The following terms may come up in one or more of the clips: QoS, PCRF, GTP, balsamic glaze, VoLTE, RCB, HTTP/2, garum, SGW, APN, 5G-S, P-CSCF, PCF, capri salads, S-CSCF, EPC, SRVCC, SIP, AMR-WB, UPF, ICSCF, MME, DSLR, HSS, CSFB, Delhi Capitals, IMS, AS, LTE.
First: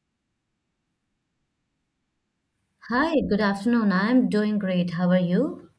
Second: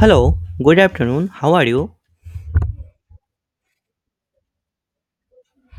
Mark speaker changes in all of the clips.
Speaker 1: Hello, good afternoon. How are you?
Speaker 2: Hi, good afternoon. I'm doing great. How are you?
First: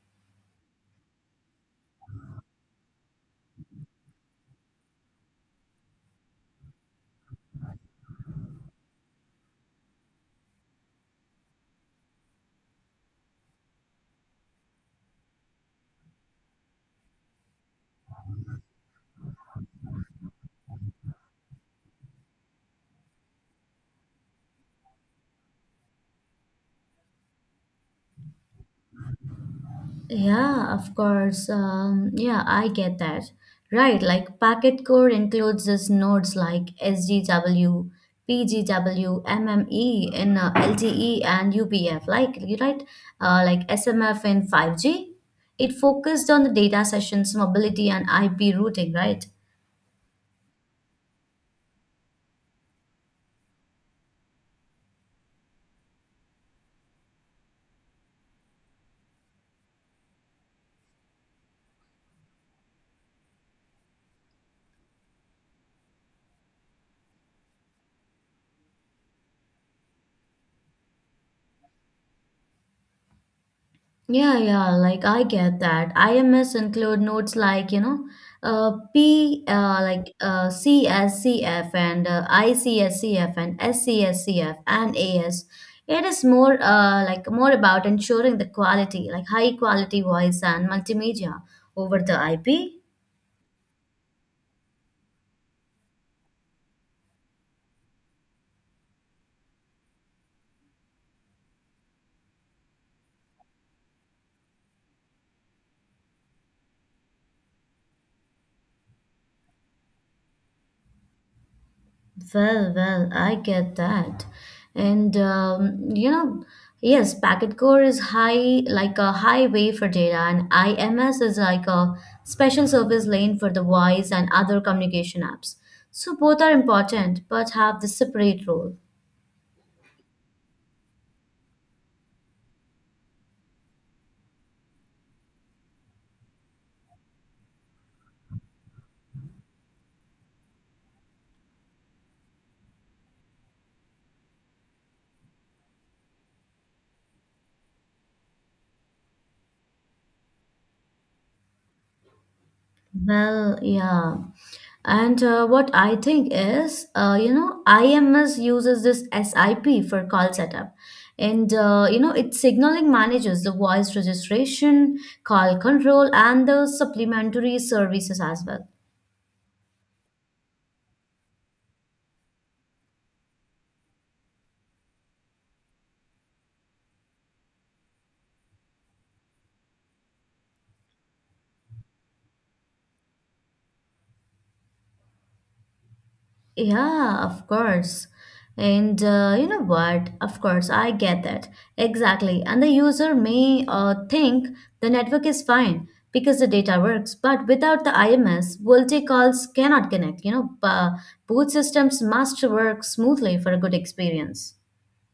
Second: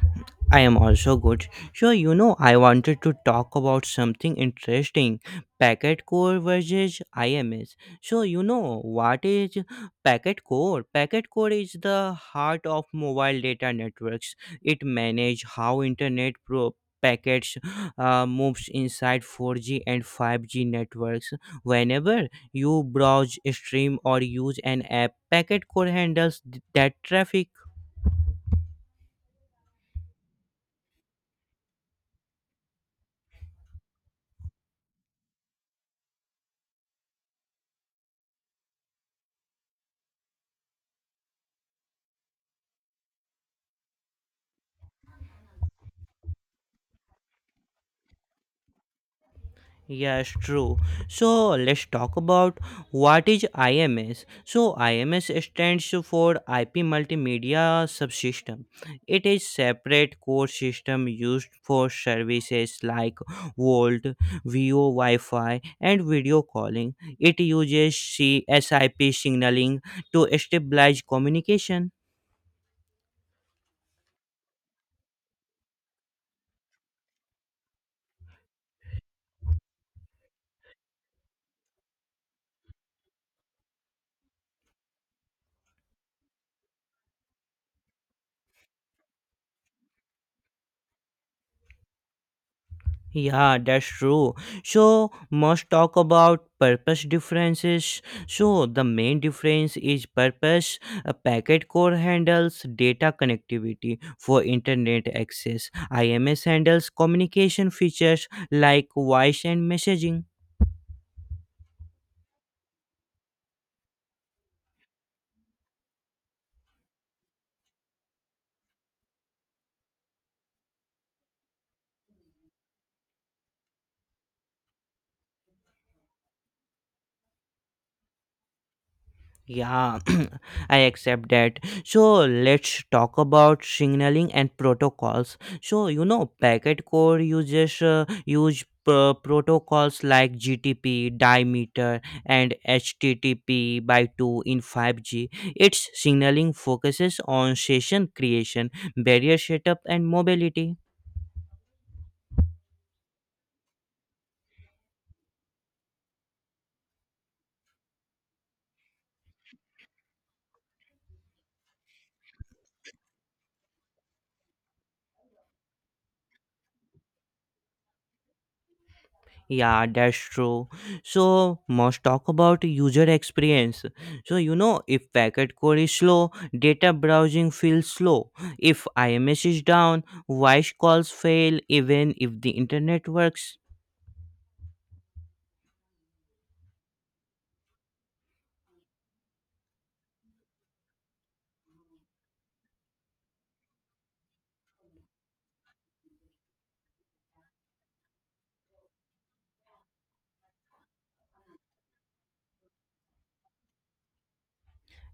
Speaker 1: I am also good. So, I wanted to talk about something interesting, packet core versus IMS. So, what is packet core? Packet core is the heart of mobile data networks. It manages how internet packets moves inside 4G and 5G networks. Whenever you browse, stream, or use an app, packet core handles that traffic.
Speaker 2: Yeah, of course. Yeah, I get that. Right, like packet core includes these nodes like SGW, PGW, MME in LTE and UPF, like you right, like SMF in 5G. It focused on the data sessions, mobility, and IP routing, right?
Speaker 1: Yes, true. So let's talk about what is IMS. So IMS stands for IP Multimedia Subsystem. It is separate core system used for services like Volt, VO Wi-Fi, and video calling. It uses CSIP signaling to stabilize communication.
Speaker 2: Yeah, I get that. IMS include notes like CSCF and ICSCF and SCSCF and AS. It is more like more about ensuring the quality, like high quality voice and multimedia over the IP.
Speaker 1: Yeah, that's true. So, must talk about purpose differences. So, the main difference is purpose. A packet core handles data connectivity for internet access. IMS handles communication features like voice and messaging.
Speaker 2: Well, I get that. And yes, packet core is high like a highway for data, and IMS is like a special service lane for the voice and other communication apps. So both are important but have the separate role.
Speaker 1: Yeah, I accept that. So let's talk about signaling and protocols. So packet core uses use protocols like GTP, Dimeter, and HTTP by two in 5G. Its signaling focuses on session creation, barrier setup, and mobility.
Speaker 2: Well, yeah. And what I think is, IMS uses this SIP for call setup. And, it signaling manages the voice registration, call control, and the supplementary services as well.
Speaker 1: Yeah, that's true. So, must talk about user experience. So, if packet core is slow, data browsing feels slow. If IMS is down, voice calls fail even if the internet works.
Speaker 2: Yeah, of course. And you know what? Of course, I get that. Exactly. And the user may think the network is fine because the data works, but without the IMS, VoLTE calls cannot connect. Both systems must work smoothly for a good experience.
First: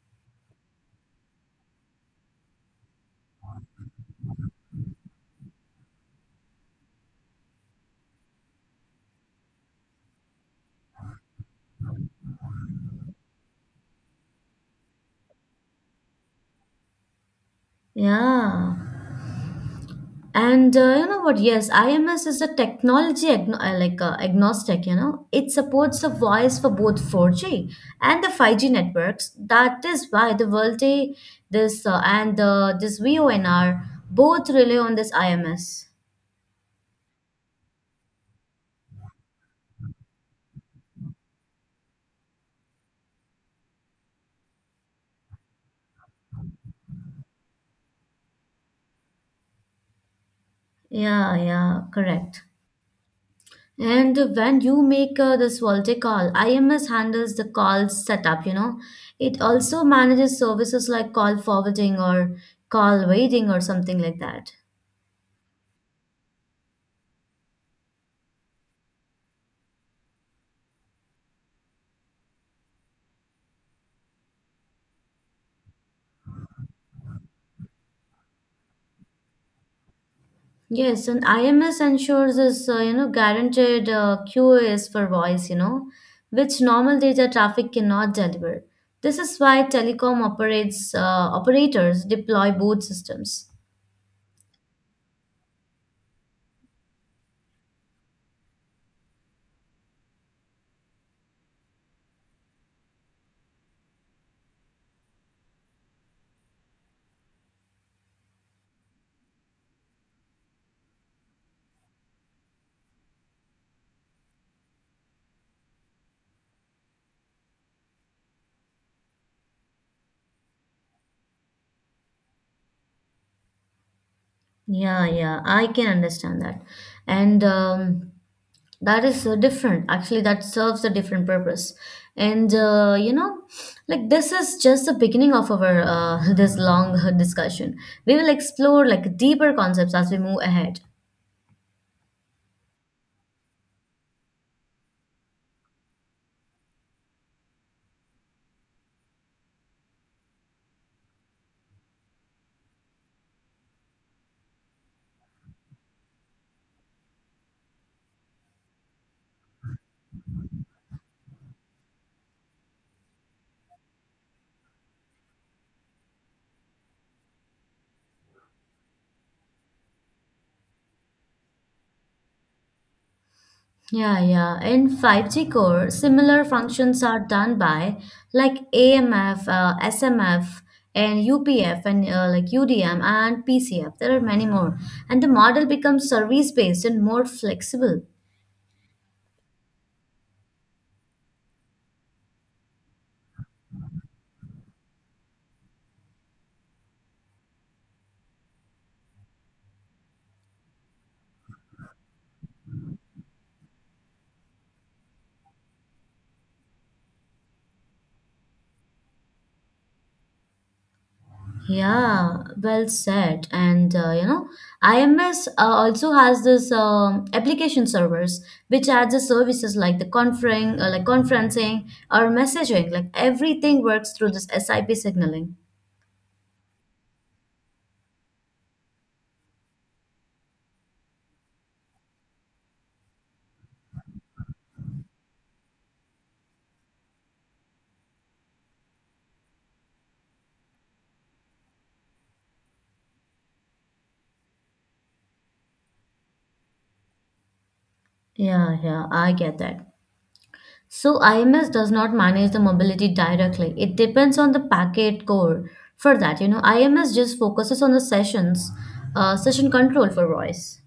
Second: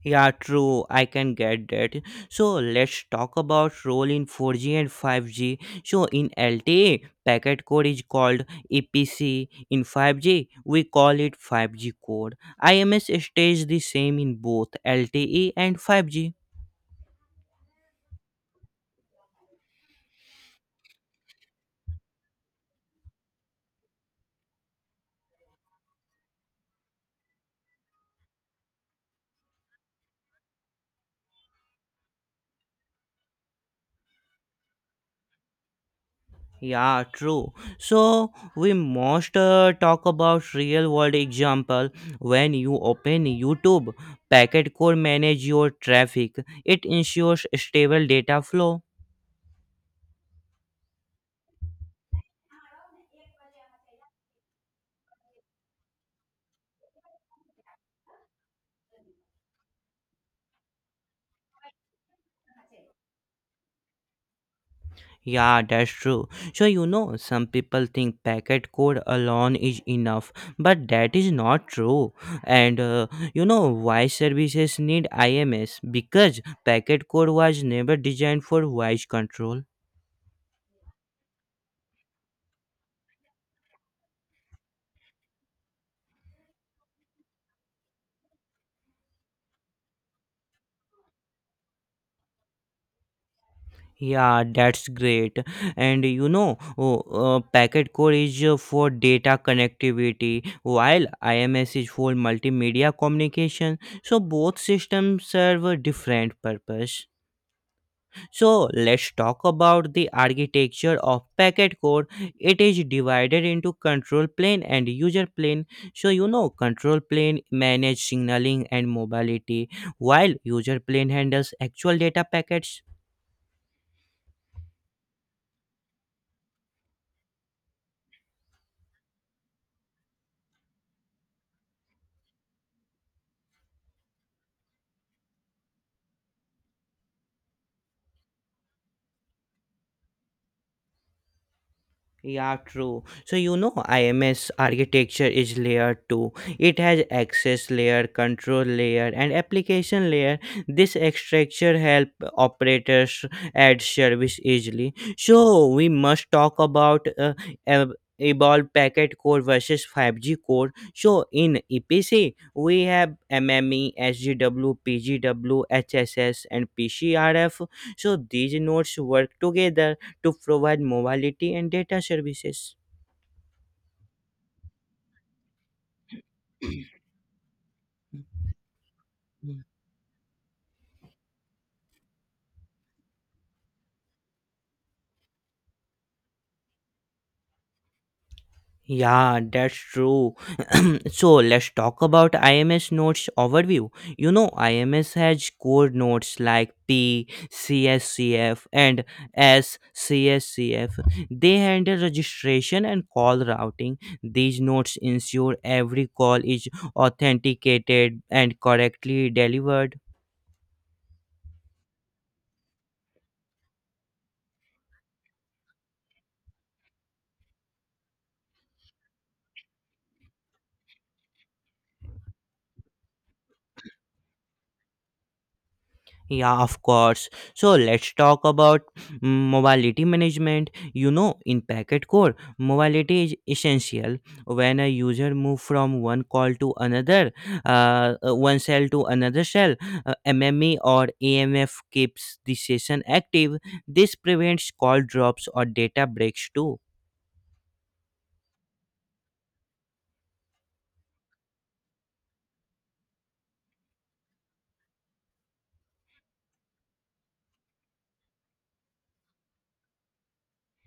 Speaker 1: Yeah, true. I can get that. So let's talk about role in 4G and 5G. So in LTE, packet code is called EPC. In 5G, we call it 5G code. IMS stays the same in both LTE and 5G.
Speaker 2: Yeah. And you know what? Yes, IMS is a technology agnostic. You know, it supports the voice for both 4G and the 5G networks. That is why the VoLTE, this VoNR both rely on this IMS.
Speaker 1: Yeah, true. So we must talk about real world example. When you open YouTube, packet code manage your traffic. It ensures stable data flow.
Speaker 2: Yeah, yeah, correct. And when you make this VoLTE call, IMS handles the call setup, you know. It also manages services like call forwarding or call waiting or something like that.
Speaker 1: Yeah, that's true. So, some people think packet code alone is enough, but that is not true. And you know why services need IMS? Because packet code was never designed for voice control.
Speaker 2: Yes, and IMS ensures this, guaranteed QoS for voice, you know, which normal data traffic cannot deliver. This is why telecom operates operators deploy both systems.
Speaker 1: Yeah, that's great. And oh, packet core is for data connectivity, while IMS is for multimedia communication. So both systems serve a different purpose. So let's talk about the architecture of packet core. It is divided into control plane and user plane. So control plane manage signaling and mobility while user plane handles actual data packets.
Speaker 2: Yeah, yeah, I can understand that. And that is different. Actually, that serves a different purpose. And you know, like this is just the beginning of our this long discussion. We will explore like deeper concepts as we move ahead.
Speaker 1: Yeah, true. So IMS architecture is layer 2. It has access layer, control layer, and application layer. This structure help operators add service easily. So we must talk about ab- evolved packet core versus 5G core. So in EPC, we have MME, SGW, PGW, HSS, and PCRF. So these nodes work together to provide mobility and data services.
Speaker 2: Yeah, yeah. In 5G core, similar functions are done by like AMF,
Speaker 1: Mhm.
Speaker 2: SMF, and UPF, and like UDM and PCF. There are many more. And the model becomes service based and more flexible.
Speaker 1: Yeah, that's true. So let's talk about IMS nodes overview. IMS has core nodes like P, CSCF, and SCSCF. They handle registration and call routing. These nodes ensure every call is authenticated and correctly delivered.
Speaker 2: Yeah, well said. And IMS also has this application servers which adds the services like the conferring, like conferencing or messaging. Like everything works through this SIP signaling.
Speaker 1: Yeah, of course. So let's talk about mobility management. In Packet Core, mobility is essential. When a user moves from one call to another, one cell to another cell, MME or AMF keeps the session active. This prevents call drops or data breaks too.
Speaker 2: Yeah, yeah, I get that. So IMS does not manage the mobility directly. It depends on the packet core. For that, you know, IMS just focuses on the session control for voice.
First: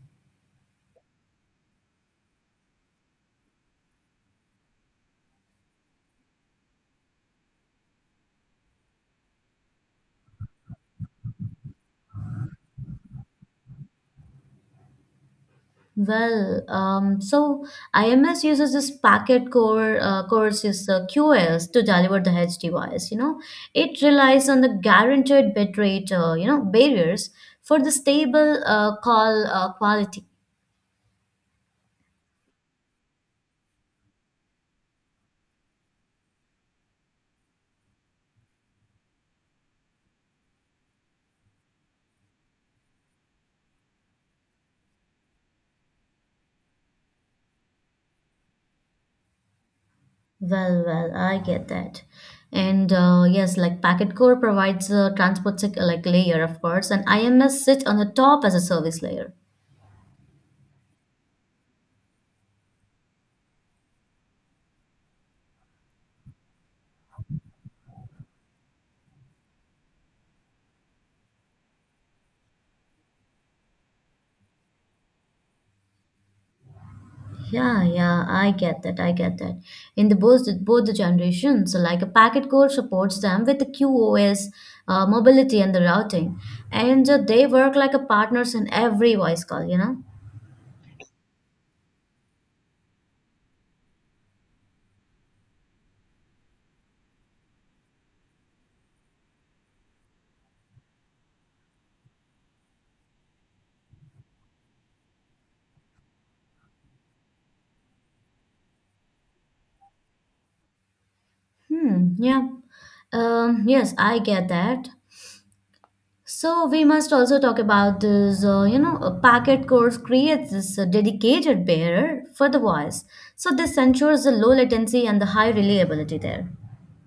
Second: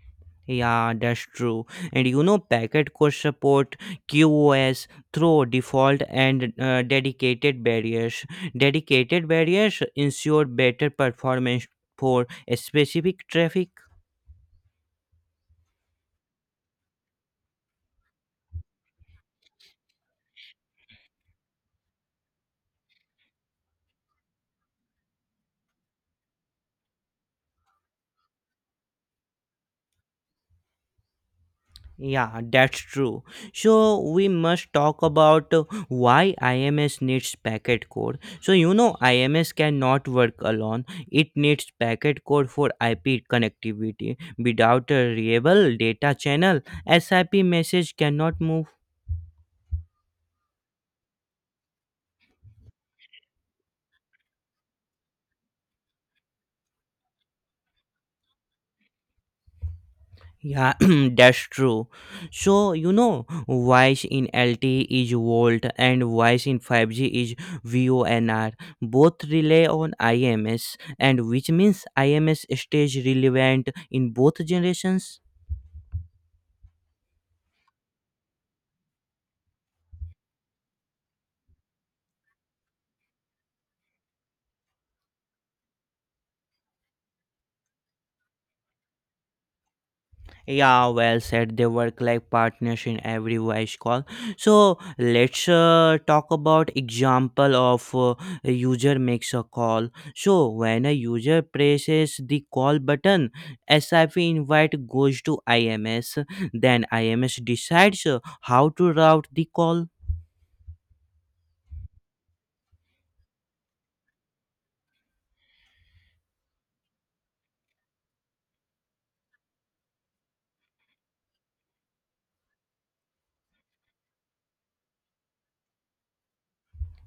Speaker 1: Yeah, that's true. And packet could support QoS through default and dedicated barriers. Dedicated barriers ensure better performance for a specific traffic.
Speaker 2: Well, so IMS uses this packet core cores is QoS to deliver the HD voice. You know, it relies on the guaranteed bitrate, barriers for the stable call quality.
Speaker 1: Yeah, that's true. So we must talk about why IMS needs packet core. So IMS cannot work alone. It needs packet core for IP connectivity. Without a reliable data channel, SIP message cannot move.
Speaker 2: Well, I get that. And yes, like Packet Core provides a transport layer, of course, and IMS sits on the top as a service layer.
Speaker 1: Yeah, that's true. So, voice in LTE is volt and voice in 5G is VONR. Both rely on IMS, and which means IMS stays relevant in both generations.
Speaker 2: Yeah, yeah, I get that. In the both both the generations, so like a packet core supports them with the QoS, mobility, and the routing, and they work like a partners in every voice call. You know.
Speaker 1: Yeah, well said. They work like partners in every voice call. So let's talk about example of a user makes a call. So when a user presses the call button, SIP invite goes to IMS. Then IMS decides how to route the call.
Speaker 2: Hmm. Yeah. Yes, I get that. So we must also talk about this, a packet course creates this dedicated bearer for the voice. So this ensures the low latency and the high reliability there.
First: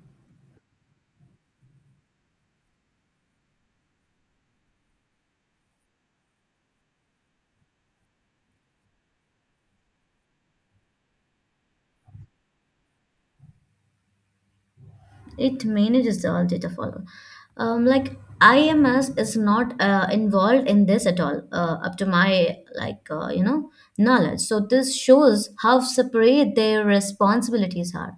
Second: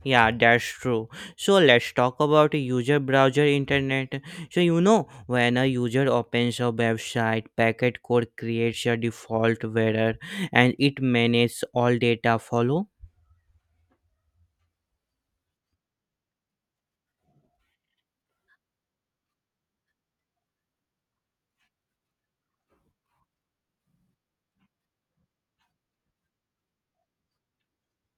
Speaker 1: Yeah, that's true. So let's talk about user browser internet. So when a user opens a website, packet code creates a default error and it manages all data follow.
Speaker 2: It manages all data follow. Like IMS is not involved in this at all, up to my knowledge. So this shows how separate their responsibilities are.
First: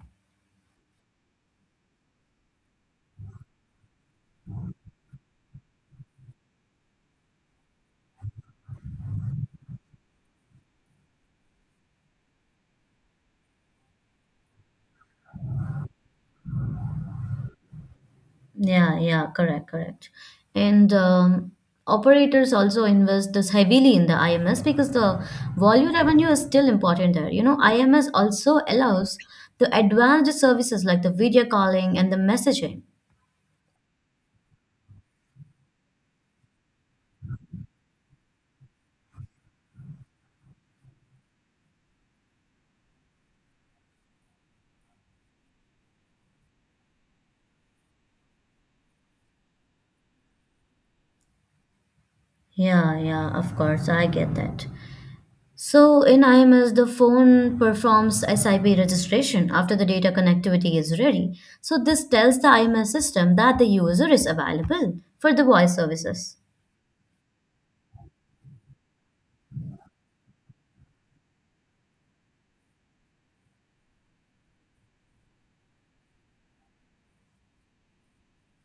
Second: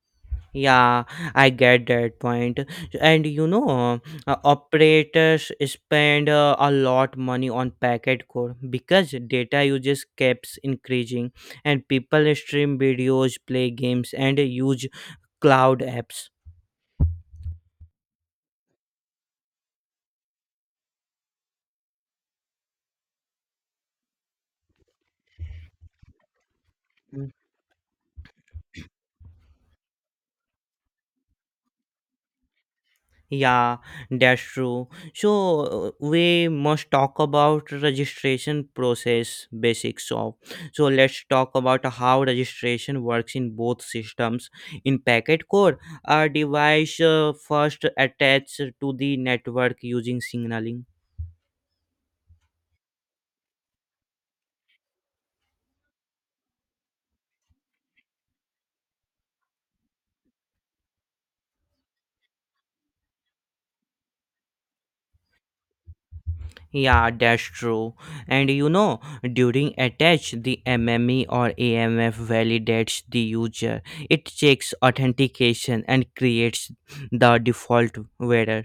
Speaker 1: Yeah, I get that point. And operators spend a lot money on packet core because data usage keeps increasing and people stream videos, play games and use cloud apps.
Speaker 2: Yeah, yeah, correct, correct. And operators also invest this heavily in the IMS because the volume revenue is still important there. You know, IMS also allows the advanced services like the video calling and the messaging.
Speaker 1: Yeah, that's true. So we must talk about registration process basics of. So let's talk about how registration works in both systems. In packet core, a device first attached to the network using signaling.
Speaker 2: Yeah, yeah, of course, I get that. So in IMS, the phone performs SIP registration after the data connectivity is ready. So this tells the IMS system that the user is available for the voice services.
Speaker 1: Yeah, that's true. And during attach, the MME or AMF validates the user. It checks authentication and creates the default wearer.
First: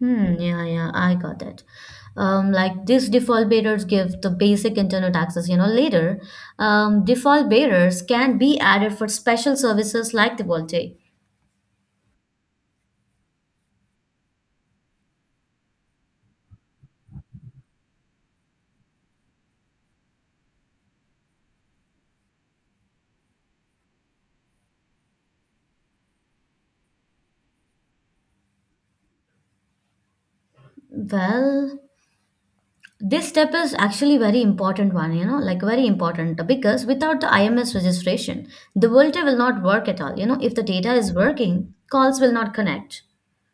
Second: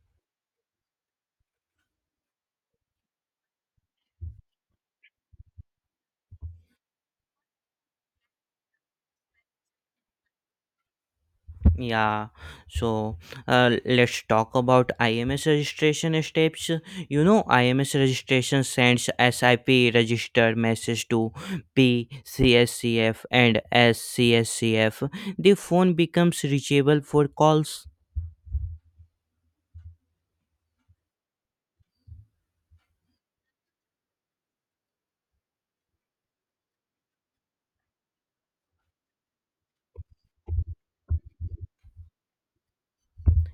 Speaker 2: Yeah, yeah, I got it. Like these default bearers give the basic internet access, you know, later. Default bearers can be added for special services like the Volte.
Speaker 1: Yeah, so let's talk about IMS registration steps. IMS registration sends SIP register message to PCSCF and SCSCF. The phone becomes reachable for calls.
Speaker 2: Well, this step is actually very important one, you know, like very important because without the IMS registration, the Volte will not work at all. You know, if the data is working, calls will not connect.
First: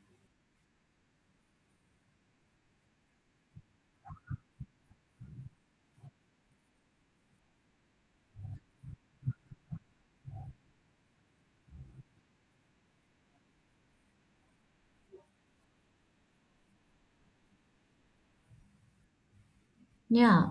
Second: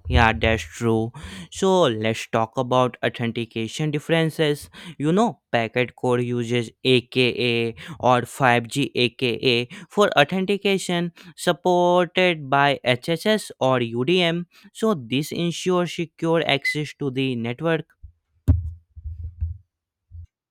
Speaker 1: Yeah, that's true. So let's talk about authentication differences. Packet code uses aka or 5G aka for authentication supported by HSS or UDM. So this ensures secure access to the network.
Speaker 2: Yeah.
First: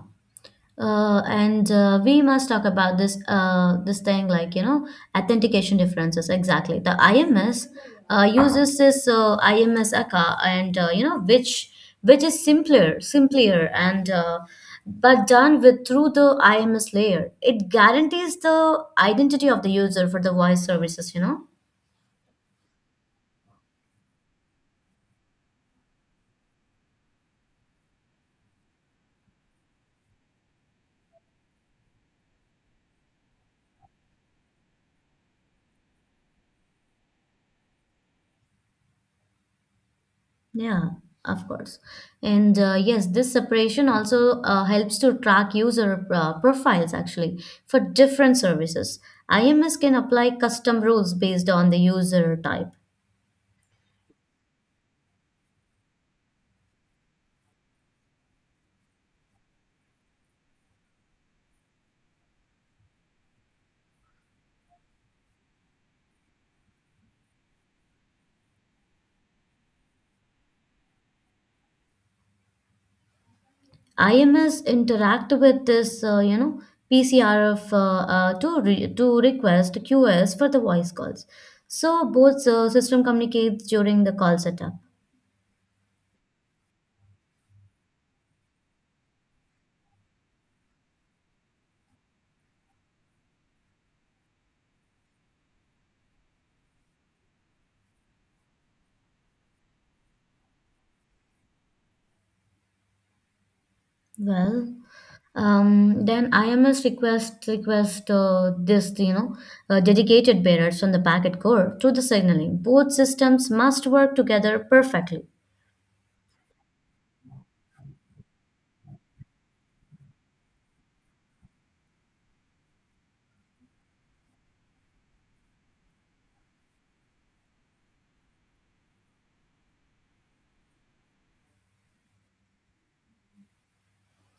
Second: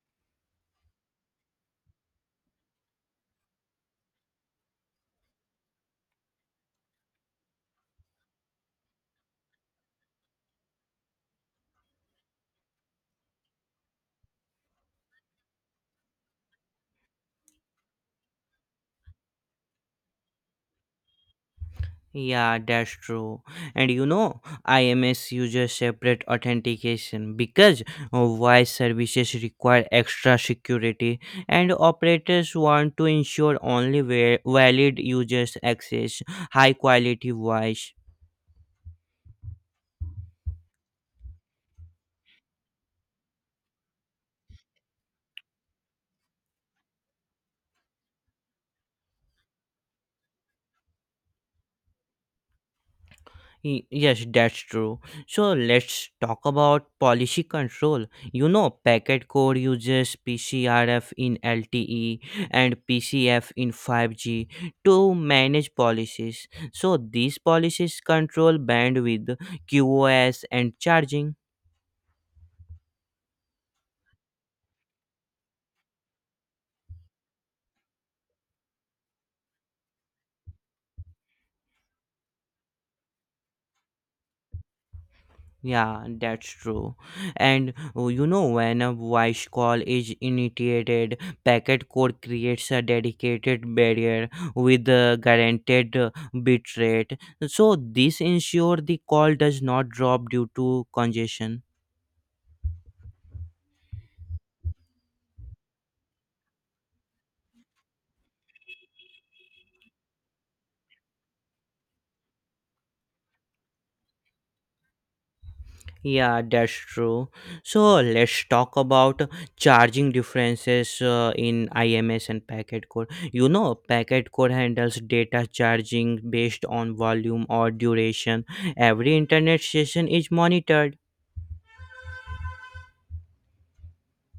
Speaker 2: And we must talk about this thing like you know authentication differences exactly. The IMS uses this IMS ACA and you know which which is simpler and but done with through the IMS layer. It guarantees the identity of the user for the voice services. You know.
Speaker 1: Yeah, that's true. And IMS uses separate authentication because voice services require extra security, and operators want to ensure only valid users access high quality voice.
Speaker 2: Yeah, of course. And yes, this separation also helps to track user profiles actually for different services. IMS can apply custom rules based on the user type.
Speaker 1: Yes, that's true. So let's talk about policy control. Packet core uses PCRF in LTE and PCF in 5G to manage policies. So these policies control bandwidth, QoS, and charging.
Speaker 2: IMS interact with this, PCRF to request QoS for the voice calls. So both system communicates during the call setup.
Speaker 1: Yeah, that's true. And oh, you know, when a voice call is initiated, packet code creates a dedicated barrier with a guaranteed bit rate. So this ensures the call does not drop due to congestion.
Speaker 2: Well, then IMS request this you know dedicated bearers on the packet core to the signaling. Both systems must work together perfectly.
Speaker 1: Yeah, that's true. So let's talk about charging differences in IMS and packet code. Packet code handles data charging based on volume or duration. Every internet session is monitored.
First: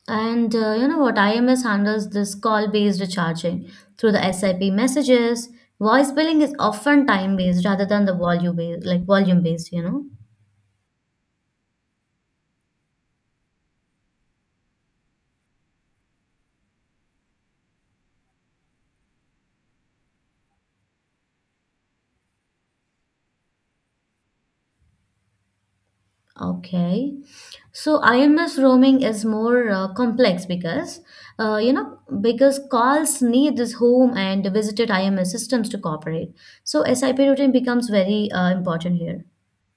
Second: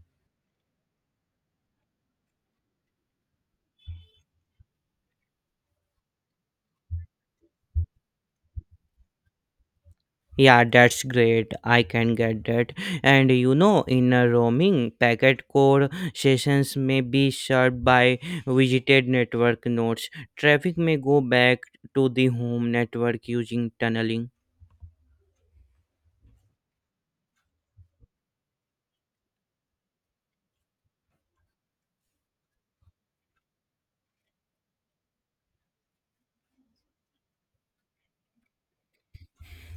Speaker 2: And you know what IMS handles this call based recharging through the SIP messages. Voice billing is often time based rather than the volume based. You know.
Speaker 1: Yeah, that's great. I can get that. And in a roaming, packet code sessions may be served by visited network nodes. Traffic may go back to the home network using tunneling.
Speaker 2: Okay. So IMS roaming is more complex because, because calls need this home and visited IMS systems to cooperate. So SIP routing becomes very important here.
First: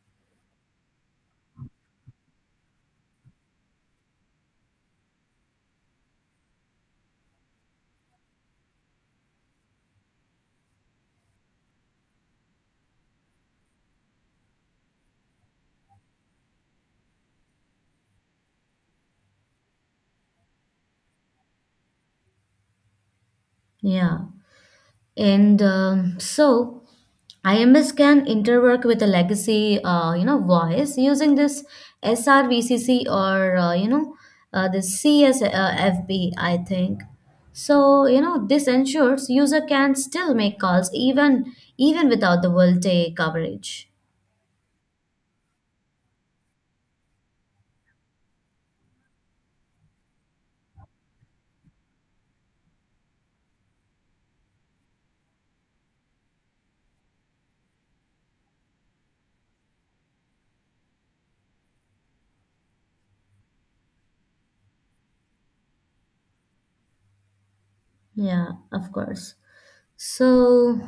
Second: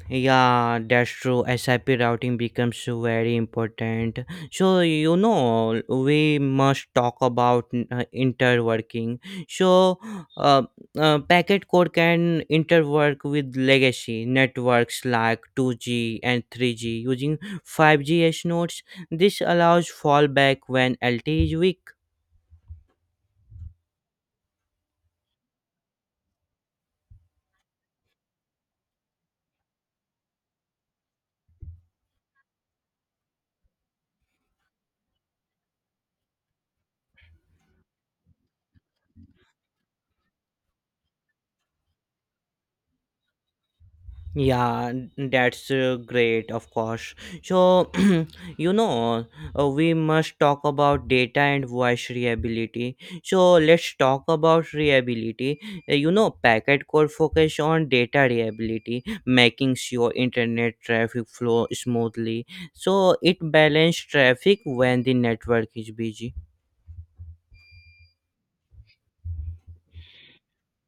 Speaker 1: Yeah, that's true. SIP routing becomes very important. So, we must talk about interworking. So, uh, packet core can interwork with legacy networks like 2G and 3G using 5G S nodes. This allows fallback when LTE is weak.
Speaker 2: Yeah. And so IMS can interwork with a legacy, voice using this SRVCC or the CSFB, I think. So you know this ensures user can still make calls even without the world day coverage.
Speaker 1: Yeah, that's great, of course. So, you know, we must talk about data and voice reliability. So, let's talk about reliability. Packet core focus on data reliability, making sure internet traffic flow smoothly. So, it balance traffic when the network is busy.
Speaker 2: Yeah, of course. So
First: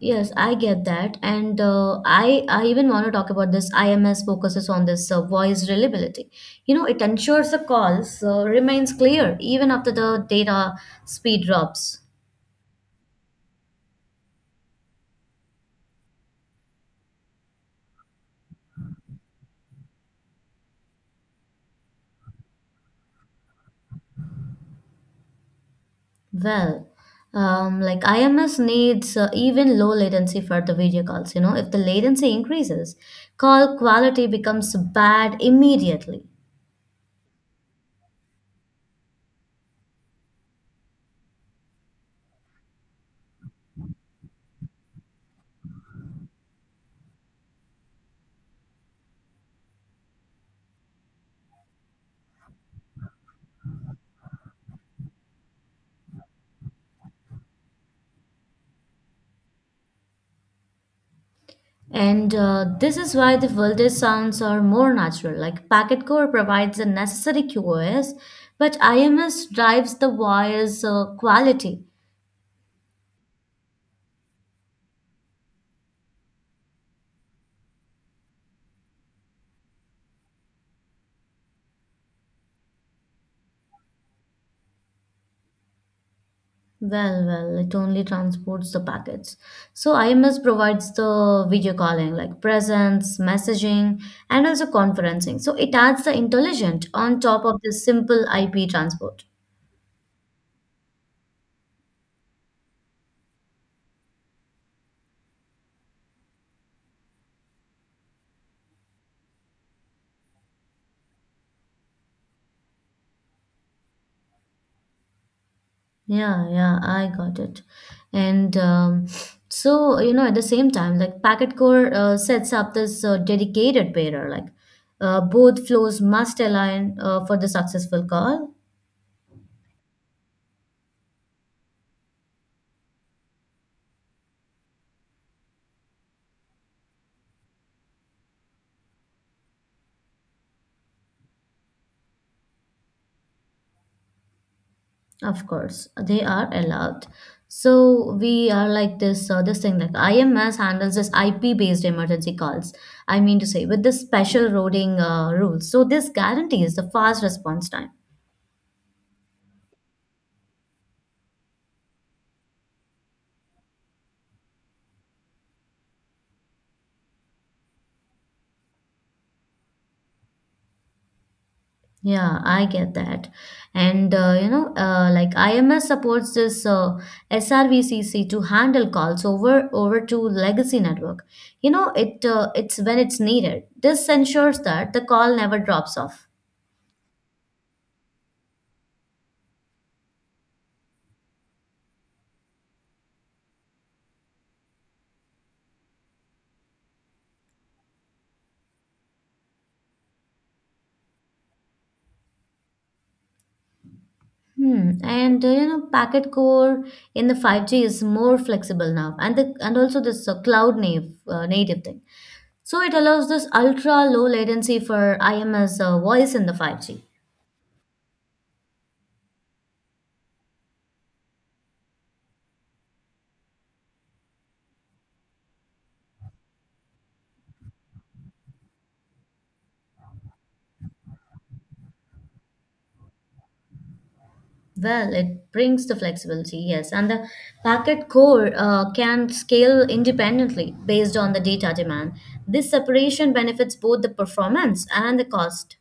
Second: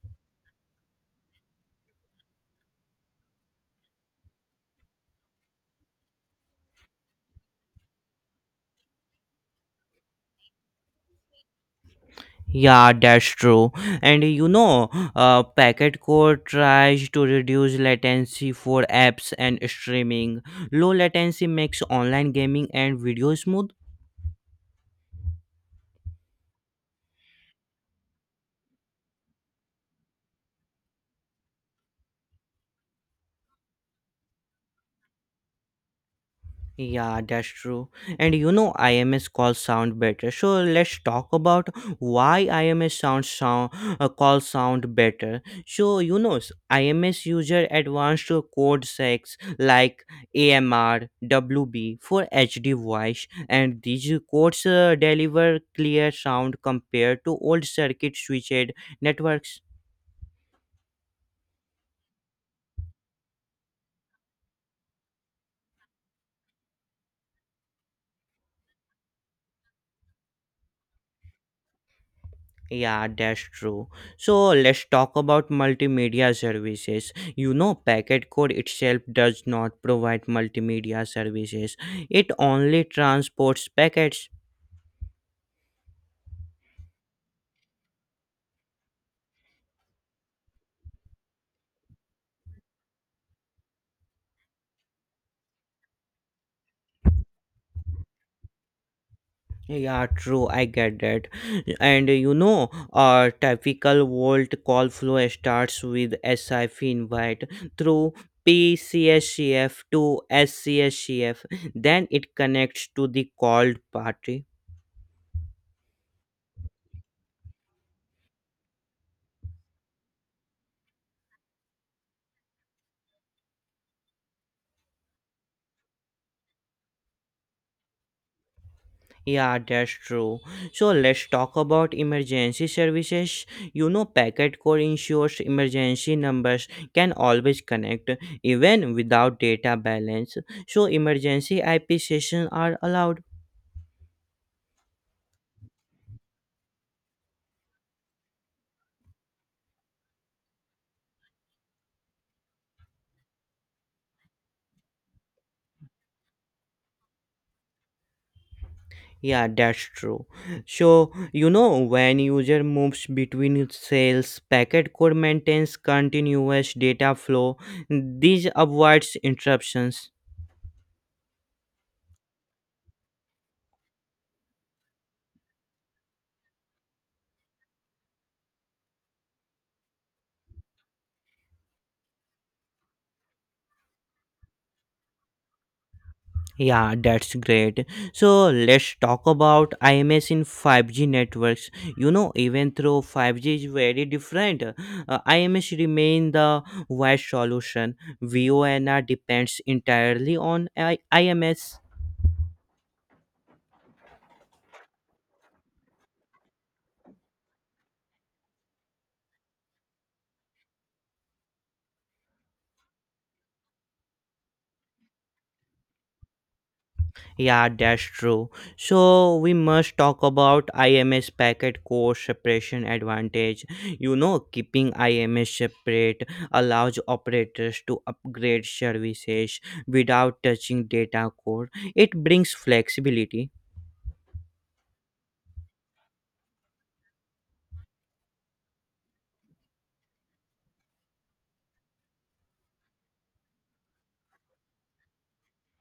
Speaker 2: yes, I get that. And I even want to talk about this. IMS focuses on this voice reliability. You know, it ensures the calls remains clear even after the data speed drops.
Speaker 1: Yeah, that's true. And packet core tries to reduce latency for apps and streaming. Low latency makes online gaming and video smooth.
Speaker 2: Well, like IMS needs even low latency for the video calls. You know, if the latency increases, call quality becomes bad immediately.
Speaker 1: Yeah, that's true. And IMS calls sound better. So let's talk about why IMS sound sound calls sound better. So IMS user advanced code secs like AMR, WB for HD voice, and these codes deliver clear sound compared to old circuit switched networks.
Speaker 2: And this is why the Vulde sounds are more natural. Like packet core provides the necessary QoS, but IMS drives the wire's quality.
Speaker 1: Yeah, that's true. So let's talk about multimedia services. Packet code itself does not provide multimedia services, it only transports packets.
Speaker 2: Well, well, it only transports the packets. So IMS provides the video calling, like presence, messaging, and also conferencing. So it adds the intelligent on top of the simple IP transport.
Speaker 1: Yeah, true, I get that. And a typical Vault call flow starts with SIF invite through PCSCF to SCSCF, then it connects to the called party.
Speaker 2: Yeah, yeah, I got it. And so, you know, at the same time, like packet core sets up this dedicated pairer, like both flows must align for the successful call.
Speaker 1: Yeah, that's true. So let's talk about emergency services. Packet core ensures emergency numbers can always connect even without data balance. So emergency IP sessions are allowed.
Speaker 2: Of course, they are allowed. So we are like this, this thing like IMS handles this IP based emergency calls. I mean to say with this special routing rules. So this guarantees the fast response time.
Speaker 1: Yeah, that's true. So when user moves between cells, packet core maintains continuous data flow. This avoids interruptions.
Speaker 2: Yeah, I get that. And like IMS supports this SRVCC to handle calls over to legacy network. You know, it's when it's needed. This ensures that the call never drops off.
Speaker 1: Yeah, that's great. So let's talk about IMS in 5G networks. Even though 5G is very different, IMS remain the wide solution. VONR depends entirely on IMS.
Speaker 2: Hmm. And you know, packet core in the 5G is more flexible now, and the and also this cloud native thing. So it allows this ultra low latency for IMS voice in the 5G.
Speaker 1: Yeah, that's true. So we must talk about IMS packet core separation advantage. Keeping IMS separate allows operators to upgrade services without touching data core. It brings flexibility.
Speaker 2: Well, it brings the flexibility, yes. And the packet core can scale independently based on the data demand. This separation benefits both the performance and the cost.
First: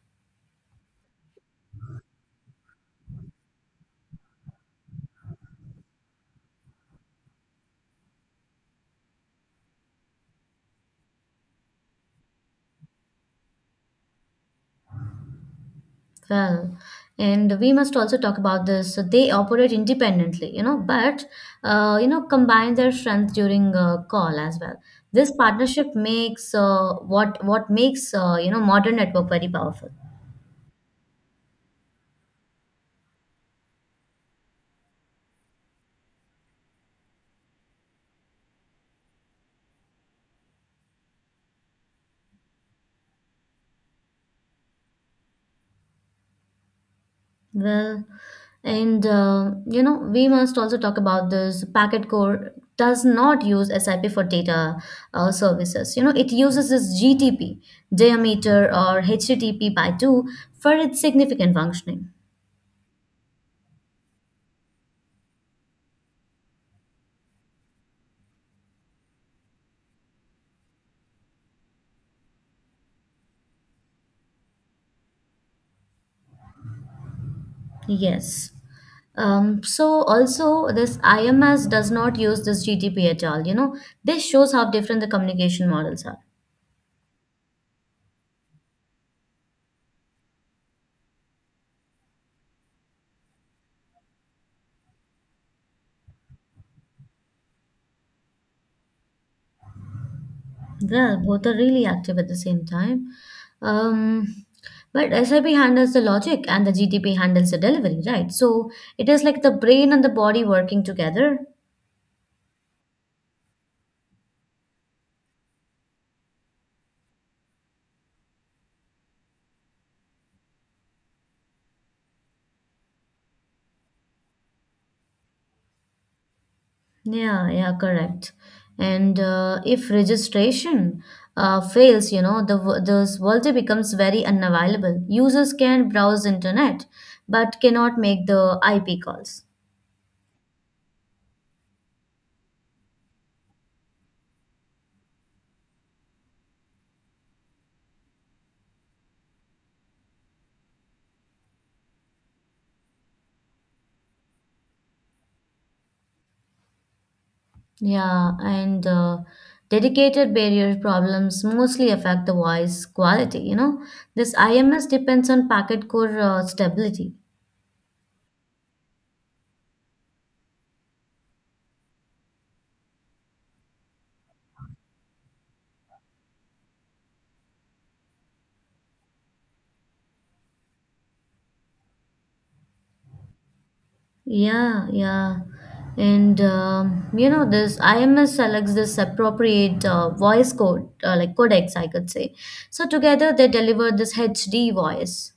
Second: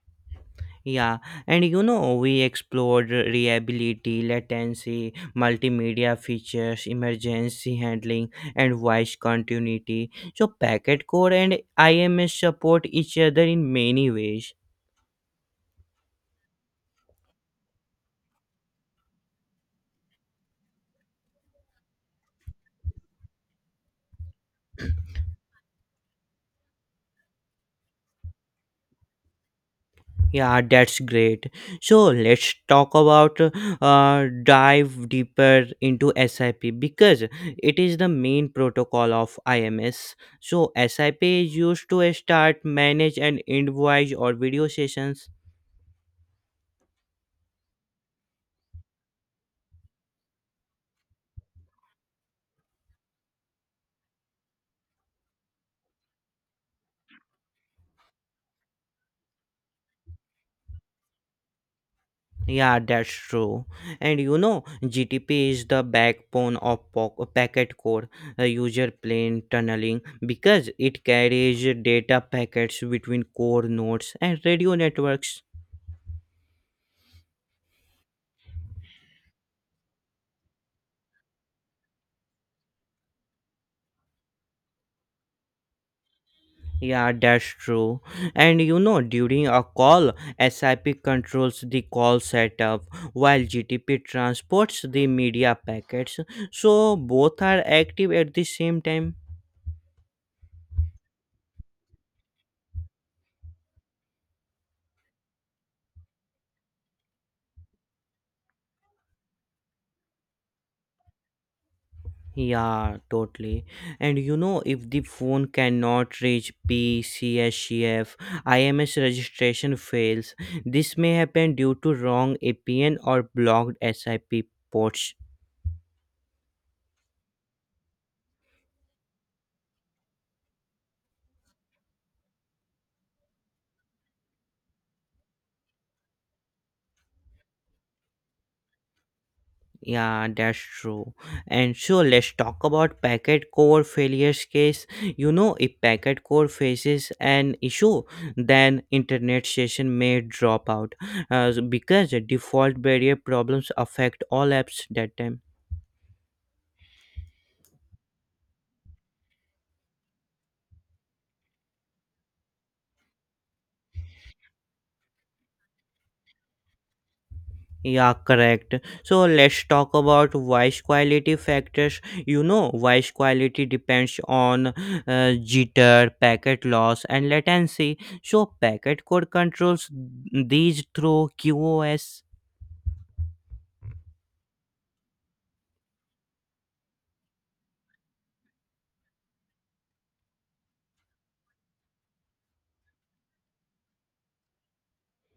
Speaker 1: Yeah, and we explored reliability, latency, multimedia features, emergency handling, and voice continuity. So, packet core and IMS support each other in many ways.
Speaker 2: Well, and we must also talk about this. So they operate independently, you know, but, combine their strength during a call as well. This partnership makes what makes modern network very powerful.
Speaker 1: Yeah, that's great. So, let's talk about dive deeper into SIP because it is the main protocol of IMS. So, SIP is used to start, manage, and end voice or video sessions.
Speaker 2: Well, and we must also talk about this. Packet Core does not use SIP for data services. You know, it uses this GTP, diameter, or HTTP by 2 for its significant functioning.
Speaker 1: Yeah, that's true. And GTP is the backbone of packet core, user plane tunneling, because it carries data packets between core nodes and radio networks.
Speaker 2: Yes. So also this IMS does not use this GTP at all. You know, this shows how different the communication models are.
Speaker 1: Yeah, that's true. And during a call, SIP controls the call setup while GTP transports the media packets. So both are active at the same time.
Speaker 2: Well, both are really active at the same time. Um, but SIP handles the logic and the GTP handles the delivery, right? So it is like the brain and the body working together.
Speaker 1: Yeah, totally. And if the phone cannot reach PCSCF, registration fails. This may happen due to wrong APN or blocked SIP ports.
Speaker 2: Yeah, yeah, correct. And if registration fails, you know, this voltage becomes very unavailable. Users can browse internet, but cannot make the IP calls.
Speaker 1: Yeah, that's true. And so let's talk about packet core failures case. If packet core faces an issue, then internet session may drop out because default barrier problems affect all apps that time.
Speaker 2: Yeah, and dedicated barrier problems mostly affect the voice quality. You know, this IMS depends on packet core stability.
Speaker 1: Yeah, correct. So let's talk about voice quality factors. Voice quality depends on jitter, packet loss, and latency. So packet code controls these through QoS.
Speaker 2: Yeah, yeah. And you know, this IMS selects this appropriate voice codecs, I could say. So together they deliver this HD voice.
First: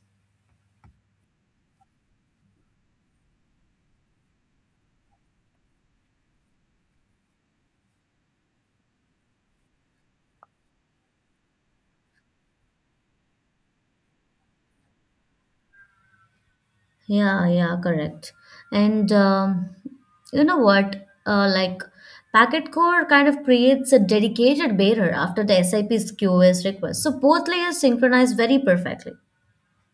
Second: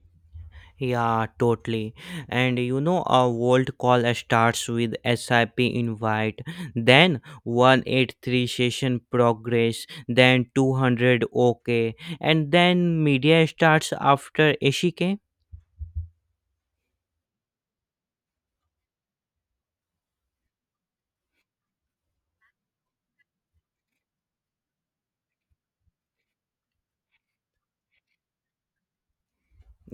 Speaker 1: Yeah, totally. And a world call starts with SIP invite, then 183 session progress, then 200 OK, and then media starts after ACK.
Speaker 2: Yeah, yeah, correct. And you know what? Like packet core kind of creates a dedicated bearer after the SIP's QoS request. So both layers synchronize very perfectly.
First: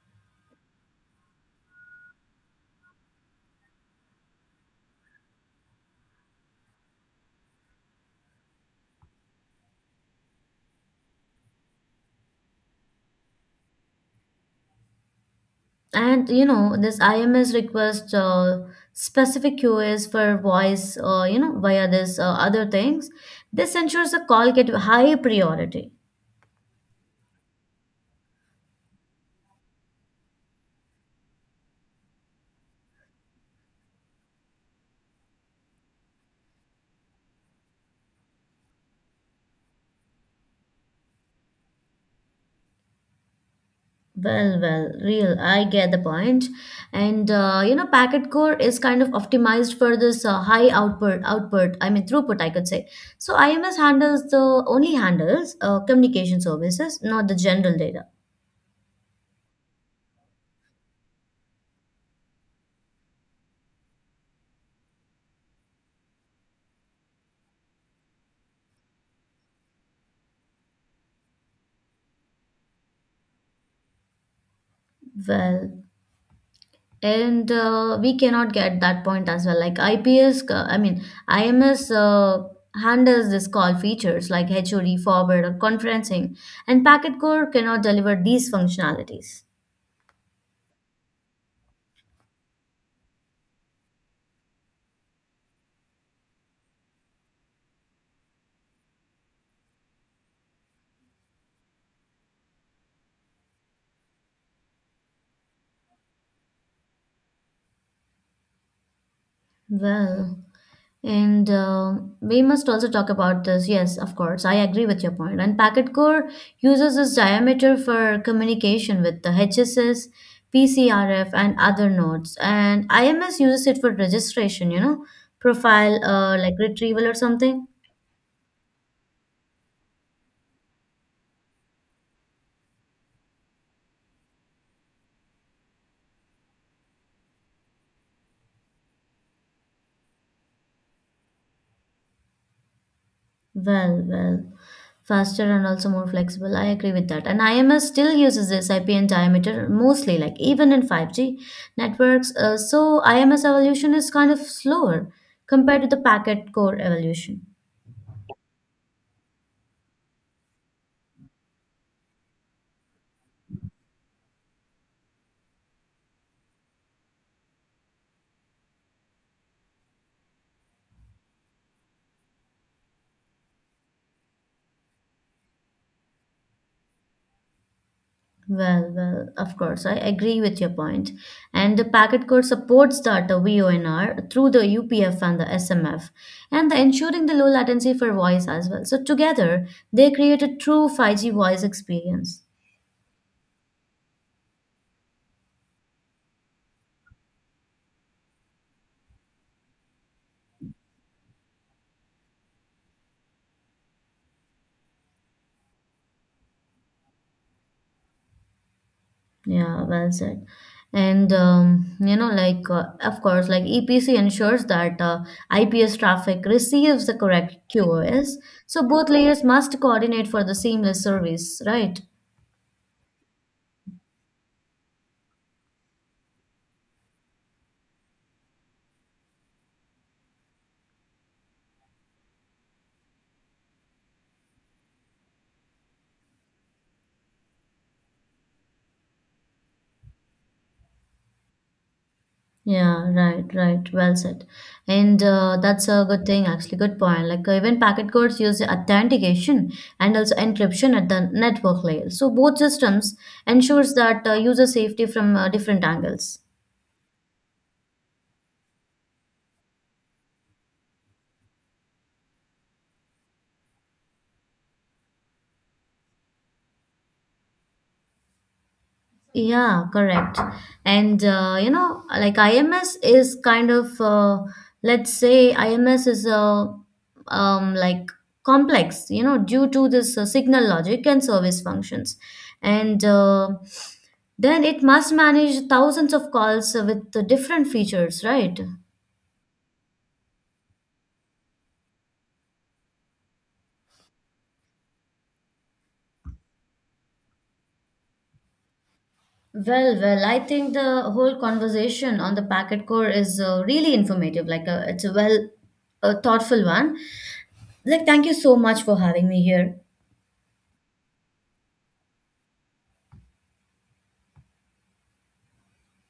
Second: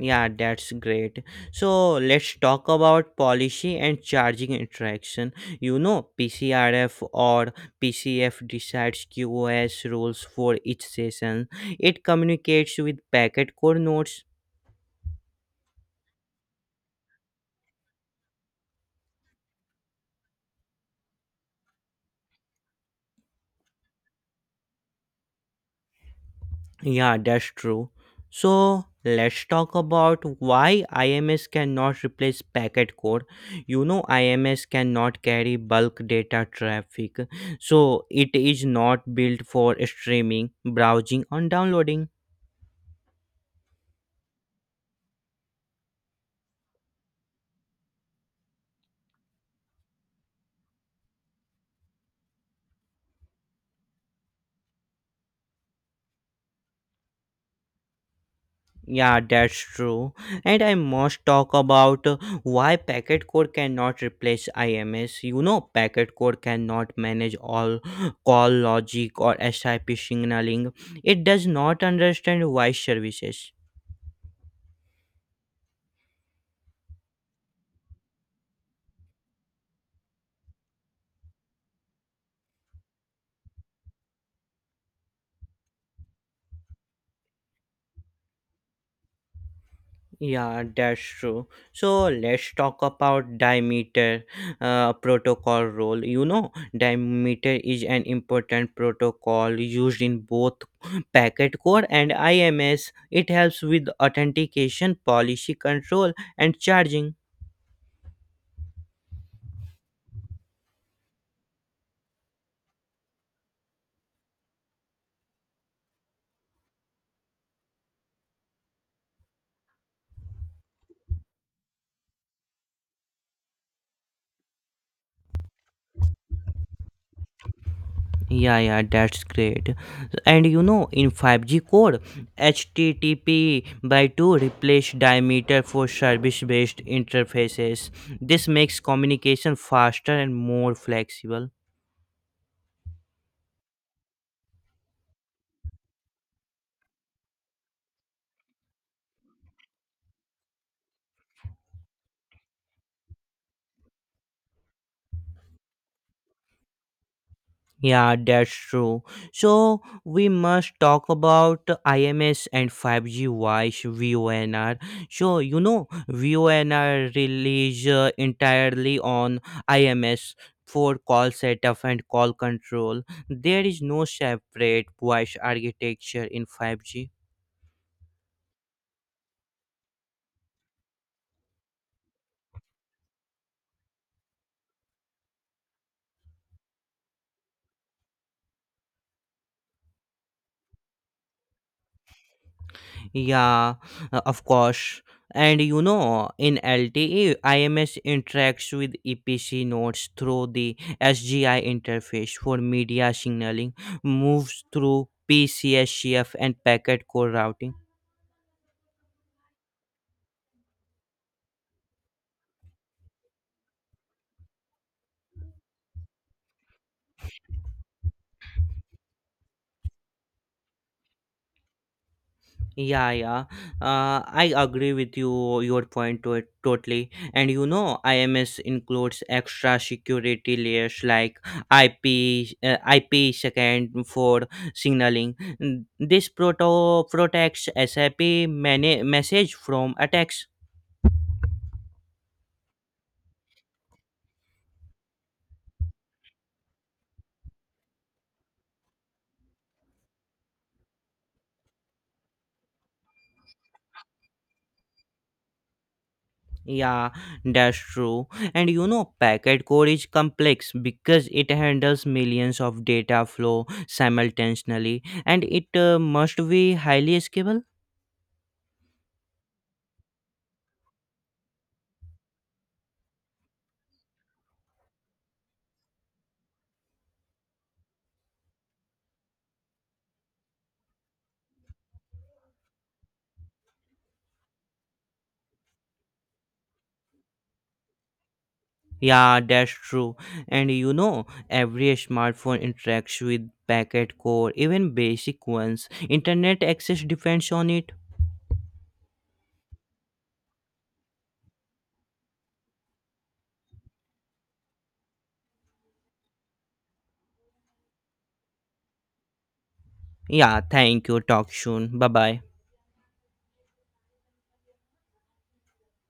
Speaker 1: Yeah, that's great. So let's talk about policy and charging interaction. PCRF or PCF decides QoS rules for each session. It communicates with packet core nodes.
Speaker 2: And you know, this IMS request specific QoS for voice, via this other things. This ensures the call get high priority.
Speaker 1: Yeah, that's true. So let's talk about why IMS cannot replace packet core. IMS cannot carry bulk data traffic, so it is not built for streaming, browsing, or downloading.
Speaker 2: Well, real. I get the point. And you know, packet core is kind of optimized for this high output, output. I mean throughput, I could say. So IMS handles the only handles communication services, not the general data.
Speaker 1: Yeah, that's true. And I must talk about why packet core cannot replace IMS. Packet core cannot manage all call logic or SIP signaling. It does not understand voice services.
Speaker 2: Well, and we cannot get that point as well. Like IPS, uh, I mean IMS handles this call features like HOD, forward, or conferencing, and packet core cannot deliver these functionalities.
Speaker 1: Yeah, that's true. So let's talk about Dimeter protocol role. Dimeter is an important protocol used in both packet core and IMS. It helps with authentication, policy control, and charging.
Speaker 2: Well. And we must also talk about this. Yes, of course, I agree with your point. And packet core uses this diameter for communication with the HSS, PCRF, and other nodes. And IMS uses it for registration, you know, profile, retrieval or something.
Speaker 1: Yeah, yeah, that's great. And in 5G core, HTTP by 2 replace diameter for service based interfaces. This makes communication faster and more flexible.
Speaker 2: Well, faster and also more flexible. I agree with that. And IMS still uses this IPN diameter mostly, like even in 5G networks. So IMS evolution is kind of slower compared to the packet core evolution.
Speaker 1: Yeah, that's true. So we must talk about IMS and 5G voice VONR. So VONR relies entirely on IMS for call setup and call control. There is no separate voice architecture in 5G.
Speaker 2: Well, of course, I agree with your point. And the packet core supports that the VONR through the UPF and the SMF, and the ensuring the low latency for voice as well. So together, they create a true 5G voice experience.
Speaker 1: Yeah, of course. And in LTE, IMS interacts with EPC nodes through the SGI interface for media signaling, moves through PCSCF and packet core routing.
Speaker 2: Yeah, well said. And of course, like EPC ensures that IPS traffic receives the correct QoS. So both layers must coordinate for the seamless service, right?
Speaker 1: Yeah, yeah. I agree with you, your point to it totally. And IMS includes extra security layers like IP second for signaling. This proto protects SIP many message from attacks.
Speaker 2: Yeah, right, right. Well said. And that's a good thing, actually. Good point. Like even packet codes use authentication and also encryption at the network layer. So both systems ensures that user safety from different angles.
Speaker 1: Yeah, that's true. And packet core is complex because it handles millions of data flow simultaneously, and it must be highly scalable.
Speaker 2: Yeah, correct. And you know, like IMS is kind of uh, let's say IMS is a um, like complex, you know, due to this signal logic and service functions, and then it must manage thousands of calls with the different features, right?
Speaker 1: Yeah, that's true. And every smartphone interacts with packet core, even basic ones. Internet access depends on it.
Speaker 2: Well, I think the whole conversation on the packet core is really informative. Like, it's a well, a thoughtful one. Like, thank you so much for having me here.
Speaker 1: Yeah, thank you. Talk soon. Bye bye.